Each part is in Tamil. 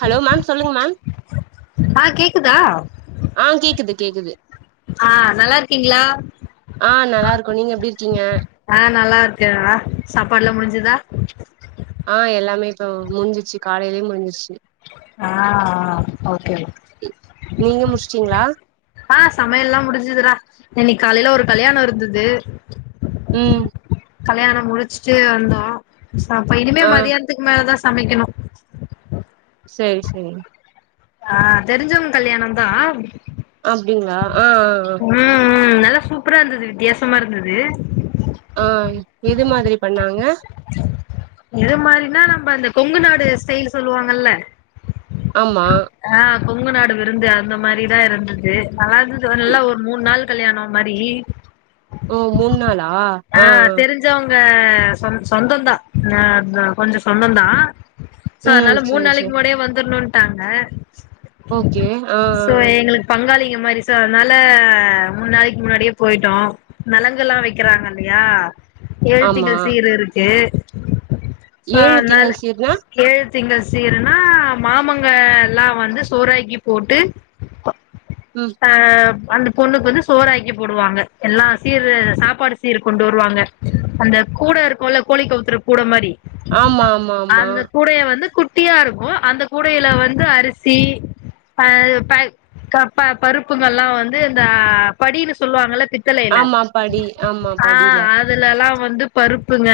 ஹலோ மேம் சொல்லுங்க மேம் ஆ கேக்குதா ஆஹ் கேக்குது கேக்குது ஆஹ் நல்லார்க்கிங்ளா கொ நீங்க எப்டிர்க்கிங்க ஆஹ் நல்லா இருக்கே அ சாப்பாட்லா முடிஞ்சுதா ஆஹ் எல்லாமே இப்ப முடிஞ்சிச்சு காலைலயே முடிஞ்சிச்சு ஆஹ் ஓகே நீங்க முடிச்சுட்டீங்களா ஆஹ் சமையல்லா முடின்சுதுடா என்னைக் காலைல ஒரு கல்யாணொ இருந்தது உம் கல்யாணொ முடிச்சுட்டு வந்தோ ச அப்ப இனிமே ஆ மதியானத்துக்கு மேலதா சமைக்கணு செரி சேரி ஆஹ் தெரிஞ்சோங்க கல்யாணந்தா அப்டிங்ளா ஆஹ் ஆஹ் ஆஹ் லா சூப்பரா இருந்தது வித்தியாசமா இருந்தது ஆஹ் எது மாதிரி பண்ணாங்க எது மாரின்னா நம்ம அந்த கொங்கு நாடு ஸ்டைல் சொல்லுவாங்கல்ல ஆமா ஆ கொங்கு நாடு விருந்து அந்த மாரிதா இருந்தது நாலா எதுஞ் சொல்ல இ- ஒரு மூண் நாள் கல்யாணோ மாரி ஓ மூண் நாளா ஆஹ் ஓர் க சொந் சொந்தந்தா கொஞ்ச சொந்தந்தா சோ ம் அதுனால மூண் செரி நாளைக்கு செரி முன்னாடியே வந்துர்ணுன் ட்டாங்க ஓகே ஆ ஆ ஆ ங்க [unintelligible] அதனால மூன்னாளைக்கு முன்னாடியே போயிட்டோ நழுங்கல்லா வெக்கிறாங்க ல்லயா ஆமா ஏழுத்திங்கள் சீர் இருக்கு சோ ஏழு அதனால திங்கள் சீர்னா ஏழு திங்கள் சீருனா மாமங்க எல்லா வந்து சோறாக்கி போட்டு ம் ஆ அந்த பொண்ணுக்கு வந்து சோறாக்கி போடுவாங்க எல்லா சீரு சாப்பாடு சீர் கொண்டு வருவாங்க அந்த கூடை இருக்குல்ல கோழி கவுத்துற கூட மாரி ஆமா ஆமா ஆமா அந்த கூடைய வந்து கு ட்டியா இருக்கு அந்த கூடையில வந்து அரிசி அ ப க ப பருப்புங்கள்லா வந்து இந்த படினு சொல்லுவாங்கல்ல பித்தளைல ஆமா படி ஆமா படில லா வந்து பருப்புங்க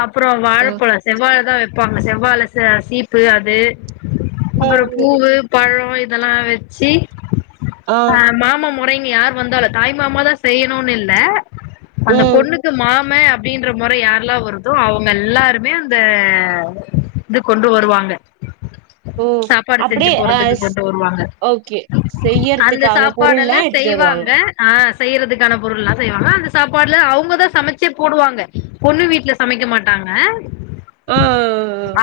அப்றோ ம் வாழப்பழோ செவ்வாழ தா வெப்பாங்க செவ்வாழ அ சீப்பு அது அப்றோ ம் ம் பூவு பழோ இதெல்லா வெச்சி ஆ மாமா முறை யார் வந்தாலு தாய் மாமா த செய்யணோன்னு இல்ல அந்த ம் பொண்ணுக்கு மா மே அப்டின்ற மொற யாரெல்லா வருதோ அவுங்க எல்லாருமே அந்த இத கொண்டு வருவாங்க ஓ சாப்பாடு செஞ்சி அப்டியே அ போட்றதுக்கு ஸ் கொண்டு வருவாங்க ஓகே அந்த செய்யறதுக்கான சாப்பாடு பொருள்லா எல்லா எடுத்துட்டு வருவாங்க செய்வாங்க ஆ செய்யறதுக்கான பொருள்லா செய்வாங்க அந்த சாப்பாட்லா அவுங்கதா சமைச்சே போடுவாங்க பொண்ணு வீட்டுல சமைக்க மாட்டாங்க ஆ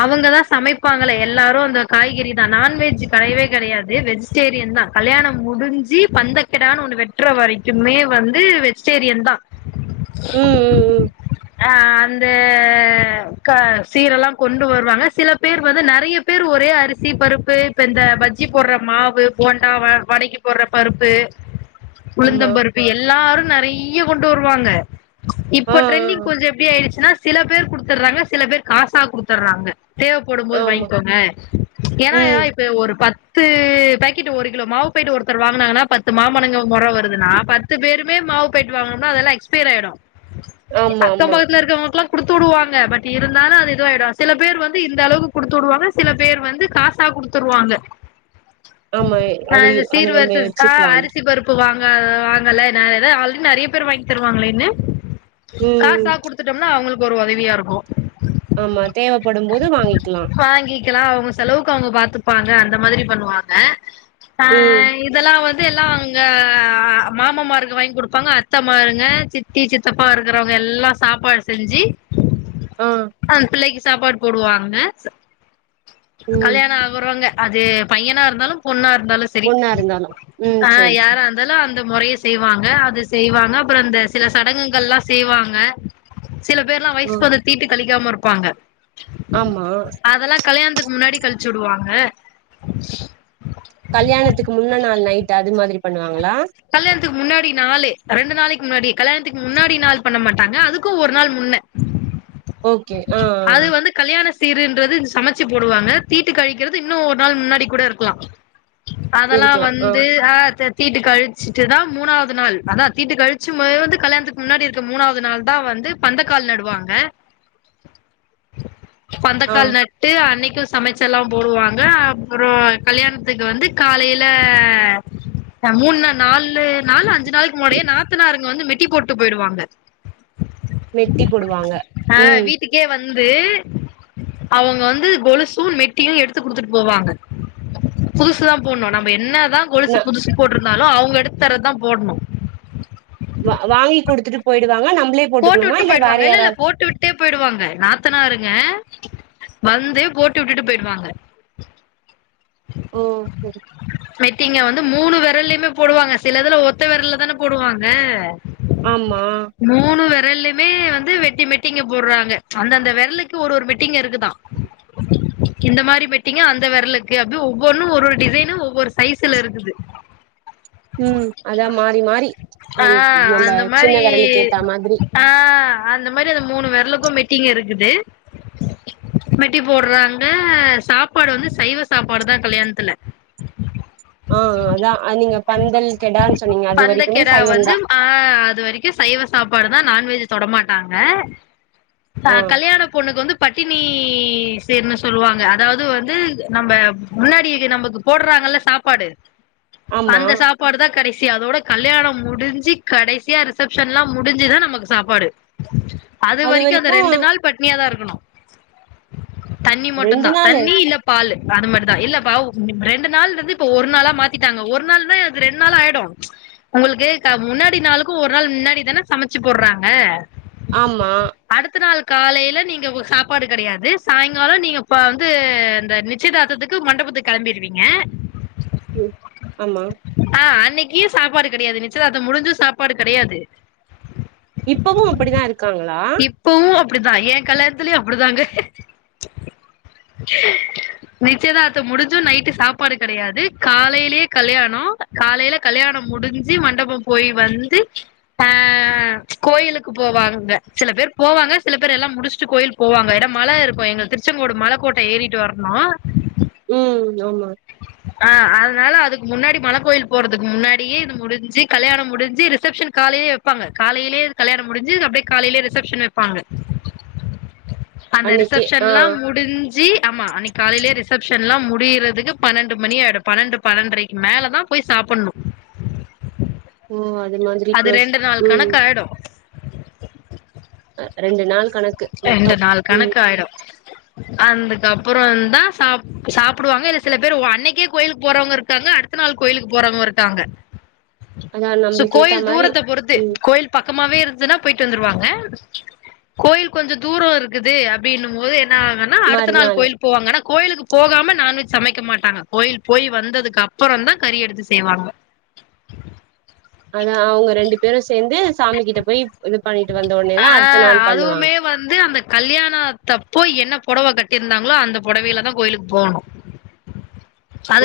அவங்கதா சமைப்பு ப்பாங்கள எல்லாரு அந்த காய்கறி தா நான்வெஜ் கிடையவே கிடையாது வெஜிடேரியன் தா கல்யாணம் முடிஞ்சு பந்தக்கிடான்னு ஒண்ணு வெற்ற வரை எமே வந்து வெஜிடேரியன் தான் ம் ம் ம் அஹ் அந்த க சீரெல்லாம் கொண்டு வருவாங்க சில பேர் வந்து நெறைய பேர் ஒரே அரிசி பருப்பு இப்ப இந்த பஜ்ஜி போடுற மாவு போண்டா வடைக்கு போடுற பருப்பு ஆமா உழுந் பருப்பு எல்லாரு நிறைய்ய கொண்டு வருவாங்க ஆ இப்போ ஆ ட்ரெண்டிங் ஆ. கொஞ்சொ எப்படி ஆயிருச்னா சில பேர் குடுத்துடுறாங்க சில பேர் காசா குடுத்துடுறாங்க தேவைப்படும் போது ஆமா வாங்கிக்கோங்க ஏன்னா ம் இப்ப ஒரு பத் பத்து பேக்கெட் ஒரு கிலோ மாவு பேக்கெட்டு ஒருத்தர் வாங்கினாங்கன்னா பத்து மாமணங்க முரவரும் புதுன பத்து பேருமே மாவு பேக்கெட்டு வாங்கணும்னா அதெல்லாம் எக்ஸ்பைரி ஆயிடு ஆமா அக்கம் ஆமா பக்கத்துல இருக்கவங்க குடுத்துடுவாங்க பட் இருந்தாலும் அது இதுவாயிடும் சில பேர் வந்து இந்த அளவுக்கு குடுத்துடுவாங்க சில பேர் வந்து காசா குடுத்துற்வாங்க ஆமா அது நான் அத சீர் நம்ம வரிச தா வச்சுக்கலான் அரிசி பருப்பு வாங்கன் வாங்கல்ல எ ஆல்ரெடி நிறைய பேர் வாங்கி தருவாங்களேன்னு ம் ம் காசா குடுத்துட்டோம்னா அவங்களுக்கு ஒரு உதவியாருக்கு ஆமா தேவைப்படும் போது வாங்கிக்கலா கலாம் அவங்க செலவுக்கு அவங்க பாத்துப்பாங்க அந்த மாதிரி பண்ணுவாங்க ம் ஆஹ் இதெல்லாம் வந்து எல்லாம் அங்க அஹ் மாமாமாருங்க வாங்கி கொடுப்பாங்க அத்தமாருங்க சித்தி சித்தப்பா இருக்கறவங்க எல்லாம் சாப்பாடு செஞ்சு ஆ அந் பிள்ளைக்கு சாப்பாடு போடுவாங்க ம் கல்யாணம் ஆவறங்க அது பையனா இருந்தாலும் பொண்ணா இ ருந்தாலும் சரி ஒன்னா இருந்தாலு ம் ஆஹ் சரி யார சரி அந்த முறையை செய்வாங்க அது செய்வாங்க அப்பறம் அந்த சில சடங்குங்கள் எல்லாம் செய்வாங்க சில பேர்லாம் ஆ வயசுக்கு வந்து தீட்டு களி க்காம இருப்பாங்க ஆமா அதெல்லா கல்யாணத்துக்கு முன்னாடி கழிச்சு விடுவாங்க கல்யாணத்துக்கு முன்ன நாள் நைட் அது மாரி பண்ணுவா கல்யாணத்துக்கு முன்னாடி நாளே ரெண்டு நாளைக்கு முன்னாடி கல்யாணத்துக்கு முன்னாடி நாள் பண்ண மாட்டாங்க அதுக்கூ ஒரு நாள் முன்ன ஓகே ஆஆ அது வந்து கல்யாண சீருன்றது சமச்சு போடுவாங்க தீட்டு கழிக்கறது இன்னூ ஒரு நாள் முன்னாடி கூட இருக்லா அதல்லா வந்து ஆ தெ தீட்டு கழிச்சுட்டுதா மூணாவது நாள் அதா தீட்டு கழிச்சு [unintelligible] கல்யாணத்துக்கு முன்னாடி இருக்க மூணாவது நாள் தா வந்து பந்தக்கால் நடுவாங்க ஆ பந்தக்கால் நட்டு அன்னிக் கு சமைச்சல்லா போடுவாங்க அப்றோ கல்யாணத்துக்கு வந்து காலையில மூணு இல்ல நாலு நானு அஞ்சு நாளுக்கு முன்னாடியே நா த்தனாருங்க வந்து மெட்டி போட்டு போயிடுவாங்க மெட்டி போடுவாங்க ம் கே வந்து அவுங்க வந்து கொலுசூ மெட்டியூ எடுத்து குடுத்துட்டு போவாங்க புதுசுதா போடணு நம்ம என்ன தா ந கொலுசு புதுசு போட்டுர் தாலூ அவுங்க எடுத்து தர்றதா போடணு வா வாங்கி குடுத்துட்டு போயிடுவாங்க நம் போட்டு விட்டு போயிருவாங்க இல்லல்ல போட்டு விட்டே போயிருவாங்க நாத்தனாருங்க வந்து போட்டு விட்டுட்டு போயிடுவாங்க ஓ சரி மெட்டிங்க வந் மூணு விரல்லயுமே போடுவாங்க சிலதுலா ஒத்த விரல்ல தானே போடுவாங்க ஆமா உ விரல்லயுமே வந்து வெட்டி மெட்டிங்க போடுறாங்க அந்த அந்த விரலுக்கு ஒரு ஒரு மெட்டிங்க இருக்குதா இந்த மாரி மெட்டிங்க அந்த விரலுக்கு அப்ப ஒவ்வொன்னூ ஒரு ஒரு டிசைனு ஒவ்வொரு சைஸ்லருக்குது ம் அதா மாரி மாரி ஆ ம் நம்ம அந்த சின்ன மாரி விரலுக்கேத்த மா த்ரி ஆ அந்த மாரி அந்த மூணு விரலுக்கூ மெட்டிங்கருக்குது மெட்டி போடுறாங்க சாப்பாடு வந்து சைவ சாப்பாடு தா கல்யாணத்துல ஆஆ அதா அது நீங்க பண் பண்கெடான் பந்தக்கெடா வந்து ஆ அது வரீக்கூ சைவ சாப்பாடு தா நான்வெஜு தொட மாட்டாங்க ஆ கல்யாண பொண்ணுக்கு வந்து பட்டினி ஈ சீர்னு சொல்லுவாங்க அதாவ்து வந்து நம்ம முன்னாடிகி நமக்கு போடுறாங்கல்ல சாப்பாடு ஆமா அந்த சாப்பாடு தான் கடஸ் சி அதோட கல்யாணோ முடிஞ்சி கடைசியா ரிசப்சஷன்லா முடிஞ்சுதா நமக்கு சாப்பாடு அது வரைக்கூ அந்த ரெண்டு நாள் பட்னியா தா இரு [inaudible] தண்ணி மட்டும் தா ரெண்டு நாளு தண்ணி இல்ல பால் அது மட்டுதா இல்லப்பா ரெண்டு நாள் இருந்து இப்ப ஒரு நாளா மாத்திட்டாங்க ஒரு நாள் தா அது ரெண்டு நாள் ஆயிடும் உங்களுக்கு முன்னாடி நாளுக்கும் ஒரு நாள் முன்னாடி தானே சமைச்சு போடுறாங்க ஆமா அடுத்த நாள் காலையில நீங்க சாப்பாடு கிடையாது சாயங்காலம் நீங்க இப்ப வந்து இந்த நிச்சயதார்த்தத்துக்கு மண்டபத்து கிளம்பிருவீங்க உம் ஆமா அன்க்க ய சாப்பாடு கிடையாது நிச்சயதார்தம் முடிஞ்சு சாப்பாடு கிடையாது இப்பவு அப்டிதா இருக்காங்களா இப்பவும் அப்படிதா என் கல்யாணத்திலயும் அப்படிதாங்க நிச்சயதார்தம் முடிஞ்சும் நைட்டு சாப்பாடு கிடையாது காலையிலயே கல்யாணம் காலையில கல்யாணம் முடிஞ்சு மண்டபம் போய் வந்து அஹ் கோயிலுக்கு போவாங்க சில பேர் போவாங்க சில பேர் எல்லாம் முடிச்சுட்டு கோயில் போவாங்க என மழை இருக்கும் எங்க திருச்செங்கோடு மலைக்க கோட்டை ஏறிட்டு வரணோம் உம் ஆமா ஆஹ் அதனால அதுக்கு முன்னாடி மலை கோயில் போடுறதுக்கு முன்னாடியே முடிஞ்சு கல்யாணம் முடிஞ்சு ரிசெப்ஷன் காலையே வைப்பாங்க காலையே கல்யாணம் முடிஞ்சு அப்படியே காலையிலயே ரிசப்ஷன் வைப்பாங்க அந்த அன்னைக்கே ஆ ரிசப்ஷன்ல்லாம் முடிஞ்ஜி ஆமா அன்க்கு காலையிலே ரிசபஷன் எல்லாம் முடியறதுக்கு பன்னெண்டு மணி ஆயிடும் பன்னெண்டு பன்னெரைக்கு மேல தா போய் சாப்புணும் ஓ [unintelligible] அது ப்ரோஸ் ரெண்டு நாள் ம் கணக்காய்டும் ரெண்டு நாள் கணக்கு மொத்தோ ரெண்டு நாள் ம் கணக்கு ஆயிடும் அந்துக்கப் அப்புறம் தான் சாப் சாப்புடுவாங்க இல்ல சில பேர் அன்னைக்கே கோயிலுக்கு போறவங்க இருக்காங்க அடுத்த நாள் கோயிலுக்கு போறவங்க இருக்காங்க அதா சோ நம்பளுக்கு ஏத்தா கோயில் மாரி தூரத்த பொறுத்து ம் கோயில் பக்கமாவே இருந்துதுன்னா போயிட்டு வந்துருவாங்க [inaudible] கோயில் கொஞ்சம் தூரம் இருக்குது அப்படின்னும் போது நாங்கன்னா அடுத்த நாள் மறுநாளு கோயில் போவாங்கன்னா கோயிலுக்கு போகாம நான்வெஜ் சமைக்க மாட்டாங்க கோயி போய் வந்ததுக்கு அப்புறம் தா கறி எடுத்து செய்வாங்க அதா அவங்க ரெண்டு பேரும் சேர்ந்து சாமி கிட்ட போய் இது பண்ணிட்டு வந்த உடனேதா ஆ அடுத்த நாள் பண்ணுவாங்க அதுவுமே வந்து அந்த கல்யாணத்தப்போ என்ன புடவை கட்டியிருந்தாங்களோ அந்த புடவையிலதா கோயிலுக்கு போணும்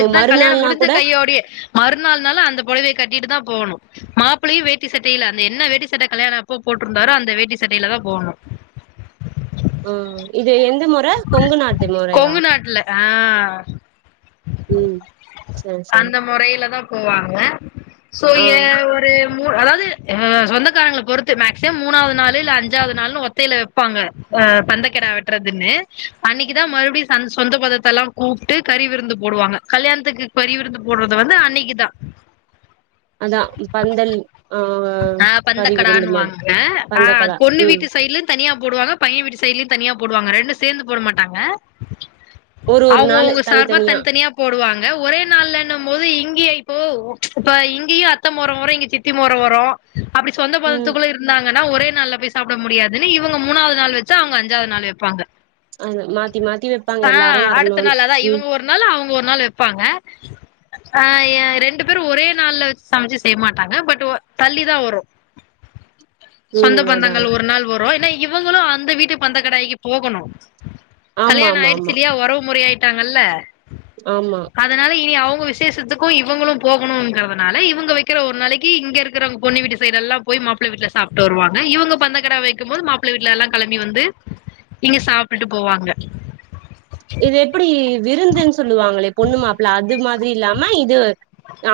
ஓ கல்யாணம் மறுநாள்னா முஞ்ச கூட கையோடையே மறுநாள்னால அந்த புடவைய கட்டிட்டு தா போணும் மாப்பிளையும் வேட்டி சட்டைல அந்த என்ன வேட்டி சட்டை கல்யாணம் அப்போ போட்டிருந்தாரோ அந்த வேட்டி சட்டையில தான் போணும் உம் இப் கொங்கு நாாட்டுல ஆஹ் ம் சரி சரி அந்த முறையில தா போவாங்க சோ ஆ ஏ ஒரு அதாவது ஆ சொந்தக்காரங்களப் பொறுத்து மேக்சிமம் மூணாவது நாளு இல்ல அஞ்சாவது நாளுனு ஒத்தையில வைப்பாங்க பந்தக்கெடா வெட்டறதுன்னு அன்னைக்கிதா மறுபடியு சந் சொந்த பந்தத்தல்லா கூப்ட்டு கறி விருந்து போடுவாங்க கல்யாணத்துக்கு கறி விருந்து போடுறது வந்து அன்னக்கிதா அதா இ பந்தல் ஆ ஆஹ் கறி விருந்து மாரி பந்தக்கடான்னுவாங்க ஆஹ் அது பந்தக்கடா பொண்ணு ம் வீட்டு சைட்லனு தனியா போடுவாங்க பையன் வீட்டு சைட்லயு தனியா போடுவாங்க ரெண் டு சேந்து போட மாட்டாங்க ஒரு ஒரு நாளு அவங்கவுங்க சார்பா தனித்தனியா போடுவாங்க ஒரே நாள்லனு போது இங்கேய் போ ஓ இப்ப இங்கேயு அத்த மொற வரு இங்க சித்தி மொற வரு ரு அப்டி சொந்த ம் பந்தத்துக்குள்ள இருந்தாங் ங்கனா ஒரே நாள்ல போய் சாப்பிட முடியாதுனு இவங்க மூணாவது நாள் வச்சு அவங்க அஞ்சாவது நாள் வைப்பாங்க அது மாத்தி மாத்தி வெப்பாங்க எல்லாரு ஆஹ் அடுத்த வரணுனு நாள் அதா ம் இவங்க ஒரு நாள் அவங்க ஒரு நாள் வெப்பாங்க ஆ யே ரெண்டு பேரு ஒரே நாள்ல சமச்சு செய்ய மாட்டாங்க பட் ஒ தள்ளிதா வரு சொந்த ம் அதா பந்தங்கள் அதா ஒரு நாள் வரு ஏனா இ இவங்களு அந்த வீட்டு பந்த கடாய்க்கு போகணு ஆமா கல்யாணொ ஆமா ஆயிடுச்சு ஆமா இல்லையா ஒறவு முறை ஆயிட் ட்டாங்கல்ல ஆமா அதனால இனி அவுங் க விசேஷத்துக்கும் இவங்களும் போகணுங்கிறதுனால இவங்க வைக்கிற ஒரு நாளைக்கு இங்க இருக் க்கிறவங்க பொண்ணு வீட்டு சைடெல்லா போய் மாப்பிள வீட்டுல சாப்ட்டு வருவாங்க இவங்க பந்த கடா வைக்கும் போது மாப்பிளை வீட்டுல எல்லா கெளம்பி வந்து இங்க சாப்டுட்டு போவாங்க இது எப்டி விருந்துன்னு சொல்லுவாங்களே பொண்ணு மாப்பிள்ள அது மா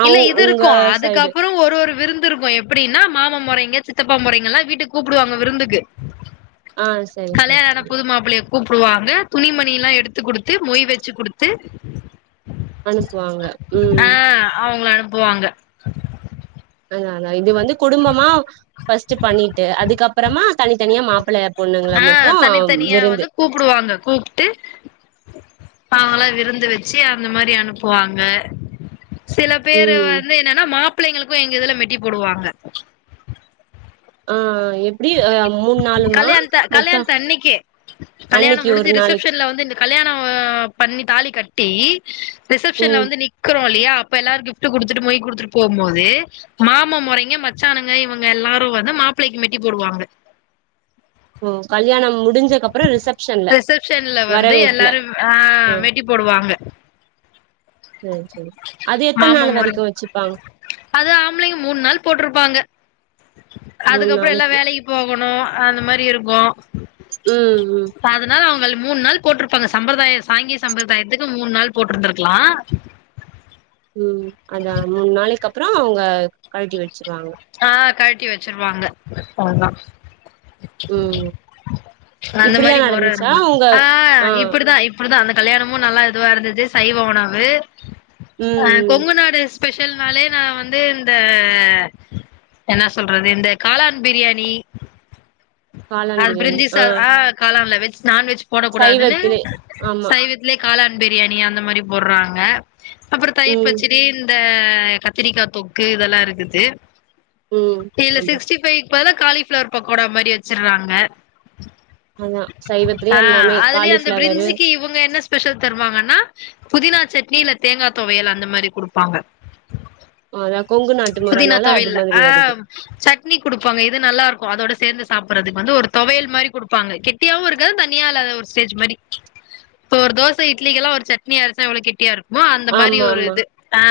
இல்ல இது உங்க இருக்கு சைடு அதுக்கப்பறொ ஒரு ஒரு விருந்து இருக்கு எப்படின்னா மாமா மொறை ங்க சித்தப்பா மொறைங்கல்லா வீட்டுக்கு கூப்பிடுவாங்க விருந்துக்கு ஆ சரி சரி கல்யாணான சரி புது மாப்ளயே கூப்புடுவாங்க, துணிமணில்லா எடுத்து குடுத்து, மொய் வச்சு குடுத்து. அனுப்புவாங் ஆஹ், அவங்கள அனுப் னுப்புவாங்க. அதாங்க ஆங்க, இது வந்து குடும்பமா ஃபஸ்ட் பண்ணிட்டு அதுக்கப்பறமா தனித்தனியா மாப்பிள்ள பொண்ணுங்கள ஆ மட்டு தனித்தனியா விருந்து வந்து கூப்டுவாங்க பா அவங்கல்லா விருந்து வச்சு அந்த மாரி அனுப்புவாங்க. சில பேரு ம் வந்து, என்னன்னா மாப் பிள்ளைங்களுக்கு எங்க இதுல மெட் டி போடுவாங்க. ஆ எப்டி அ மூணு நாளுமா கல்யாண்த்த, மொத்தோ கல்யாணத்தன்னைக்கு, கல்யாணம் அன்னைக்கு ஒரு முடிஞ்சு நாளைக்கு ரிசப்ஷன்ல வந்து இந்த கல்யாணொ பண்ணி தாலி கட்டி, ரிசெப்ஷன்ல ம் வந்து நிக்றோ போ இல்லயா அப்ப எல்லாரு, கிஃப்ட் குடுத்துட்டு மீய் குடுத்துட்டு போம்போது மாம முறைங்க மச்சான்னுங்க இவங்க எல்லாரு, வந்து மாப்பிளைைக்கு மெட். டி போடுவாங்க. ஓ கல்யாணம் முடிஞ்சக்கு அப்பறோ ரிசப்ஷன்ல ரிசபஷன்ல வந்து வரவேற்புல எல்லாரு, ஆஹ் மெட்டி போடுவாங்க. சேர் சேரி அது எத்த மாமா நாள் மொறை வரைக்கு, வெச்சுப்பாங்க அது ஆம்பளைங்க, மூண் நாள் போட்டிருப்பாங்க. மூணு அதுக்கப்புறோ எல்லா நாளைக்கு வேலைக்கு போகணு அந்த மாரி இருக்கு ம் ம் அதனால அவுங்கள் மூண் நாள் போட்டிருப்பாங்க, சம்பிரதாய சாங்கிய சம்பிரதாயத்துக்கு மூண் நாள் போட்டிருந்திருக்கலா உம், அதா மூண் நாளைக்கு அப்புறோ அவுங்க கழட்டி வெச்சிருவாங்க. ஆஹ், கழட்டி வெச்சிருவாங்க அதா ம் அந்த இப்டிதா மாரி முற நடந்துச்சா உங்க ஆஹ் ஆ இப்படிதா இப்படிதா அந்த, கல்யாணமும், நல்லா இதுவா இருந்தது சைவ உணவு, ம் அஹ், ம் கொங்கு நாடு ஸ்பெஷல்னாலே நா வந்து இந்த, என்னா சொல்றது. இந்த காளான் பிரியாணி, காளான் அது பிரியாணி பிரிஞ்சி சா ஆ ஆஹ் காளான்ல வெஜ் நான்வெஜ் போடக்க கூடாதுன்னு. சைவத்திலே ஆமா சைவத்துலே, காளான் பிரியாணி, அந்த மாரி போடுறாங்க. அப்புறோ தயிர் ம் பச்சிடி, இந்த கத்திரிக்கா தொக்கு இதெல்லா இருந்தது. ம் இல்ல, ஆமா சிக்ஸ்டி ஃபைவ் இப்பதா காலிஃப்ளவர் பக்கோடா மாரி அது வெச்சுடறாங்க அதா சைவத்திலியே எல்லாமே அந்த காலிஃப்ளவரு பிரிஞ்சிக்கு இவங்க என்ன ஸ்பெஷல் தருவாங்கன்னா புதினா சட்னி இல்ல தேங்கா தொவயல் அந்த மாரி குடுப்பாங்க அதா கொங்கு நாட்டு புதினா முறனால அது தொவையல்ல மாதிரி ஆ வருது சட்னி குடுப்பாங்க இது நல்லாருக்கு அதோட சேஞ்சஸ் சாப்பிடறதுக்கு வந்து ஒரு தொவையல் மாரி குடுப்பாங்க கெட்டியாவு இருக்காது தண்ணியால்லாத ஒரு ஸ்டேஜ் மாரி இப்போ ஒரு தோச இட்லிக்கெல்லா ஒரு சட்னி அரச்சா எவ்ளோ கெட்டியாருக் குமோ அந்த மாரி ஆமா ஒரு ஆமா இது ஆ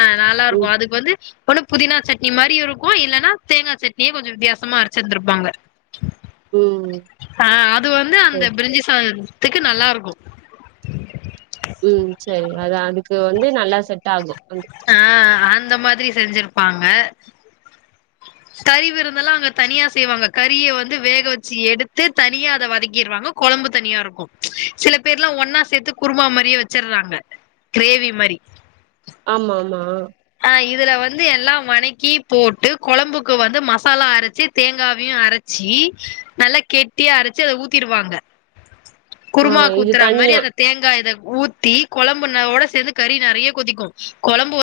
ம் நல்லாருக்கு அதுக்கு வந்து ஒன்னு புதினா சட்னி மாரி இருக்கு இல்லனா தேங்கா சட்னியே கொஞ்சொ விதியாசமா அரச்சிருந்துருப்பாங்க ம் ஆ அது வந்து அந்த சரி பிரிஞ்சுசாத த்துக்கு நல்லாருக்கு ம் சேரி அதா அதுக்கு வந்து நல்லா செட்டாகு ஆ அந்த மாதிரி செஞ்சிருப்பாங்க கறி விருந்தல்லா அங்க தனியா செய்வாங்க கறய வந்து வேக வெச்சு எடுத்து தனியா அத வதக்கீர்வாங்க கொழம்பு தனியா இருக்கு ப்ச் சில பேர்ல்லா ஒன்னா சேத்து குருமா மாரியே வெச்சிர்றாங்க க்ரேவி மாரி ஆமா ஆமா அ இதுல வந்து எல்லா வணக்கி போட்டு கொழம்புக்கு வந்து மசாலா அரச்சு தேங்காவியு அரச்சி நல்லா கெட்டியா அரச்சு அத ஊத்திருவாங்க ஆ குருமாக் இது கூத்தற மாரி தனியா அந்த தேங்கா இத ஊத்தி குொழம்புன ஓட சேந்து கறி நறையா கொதிக்கு கொழம்பு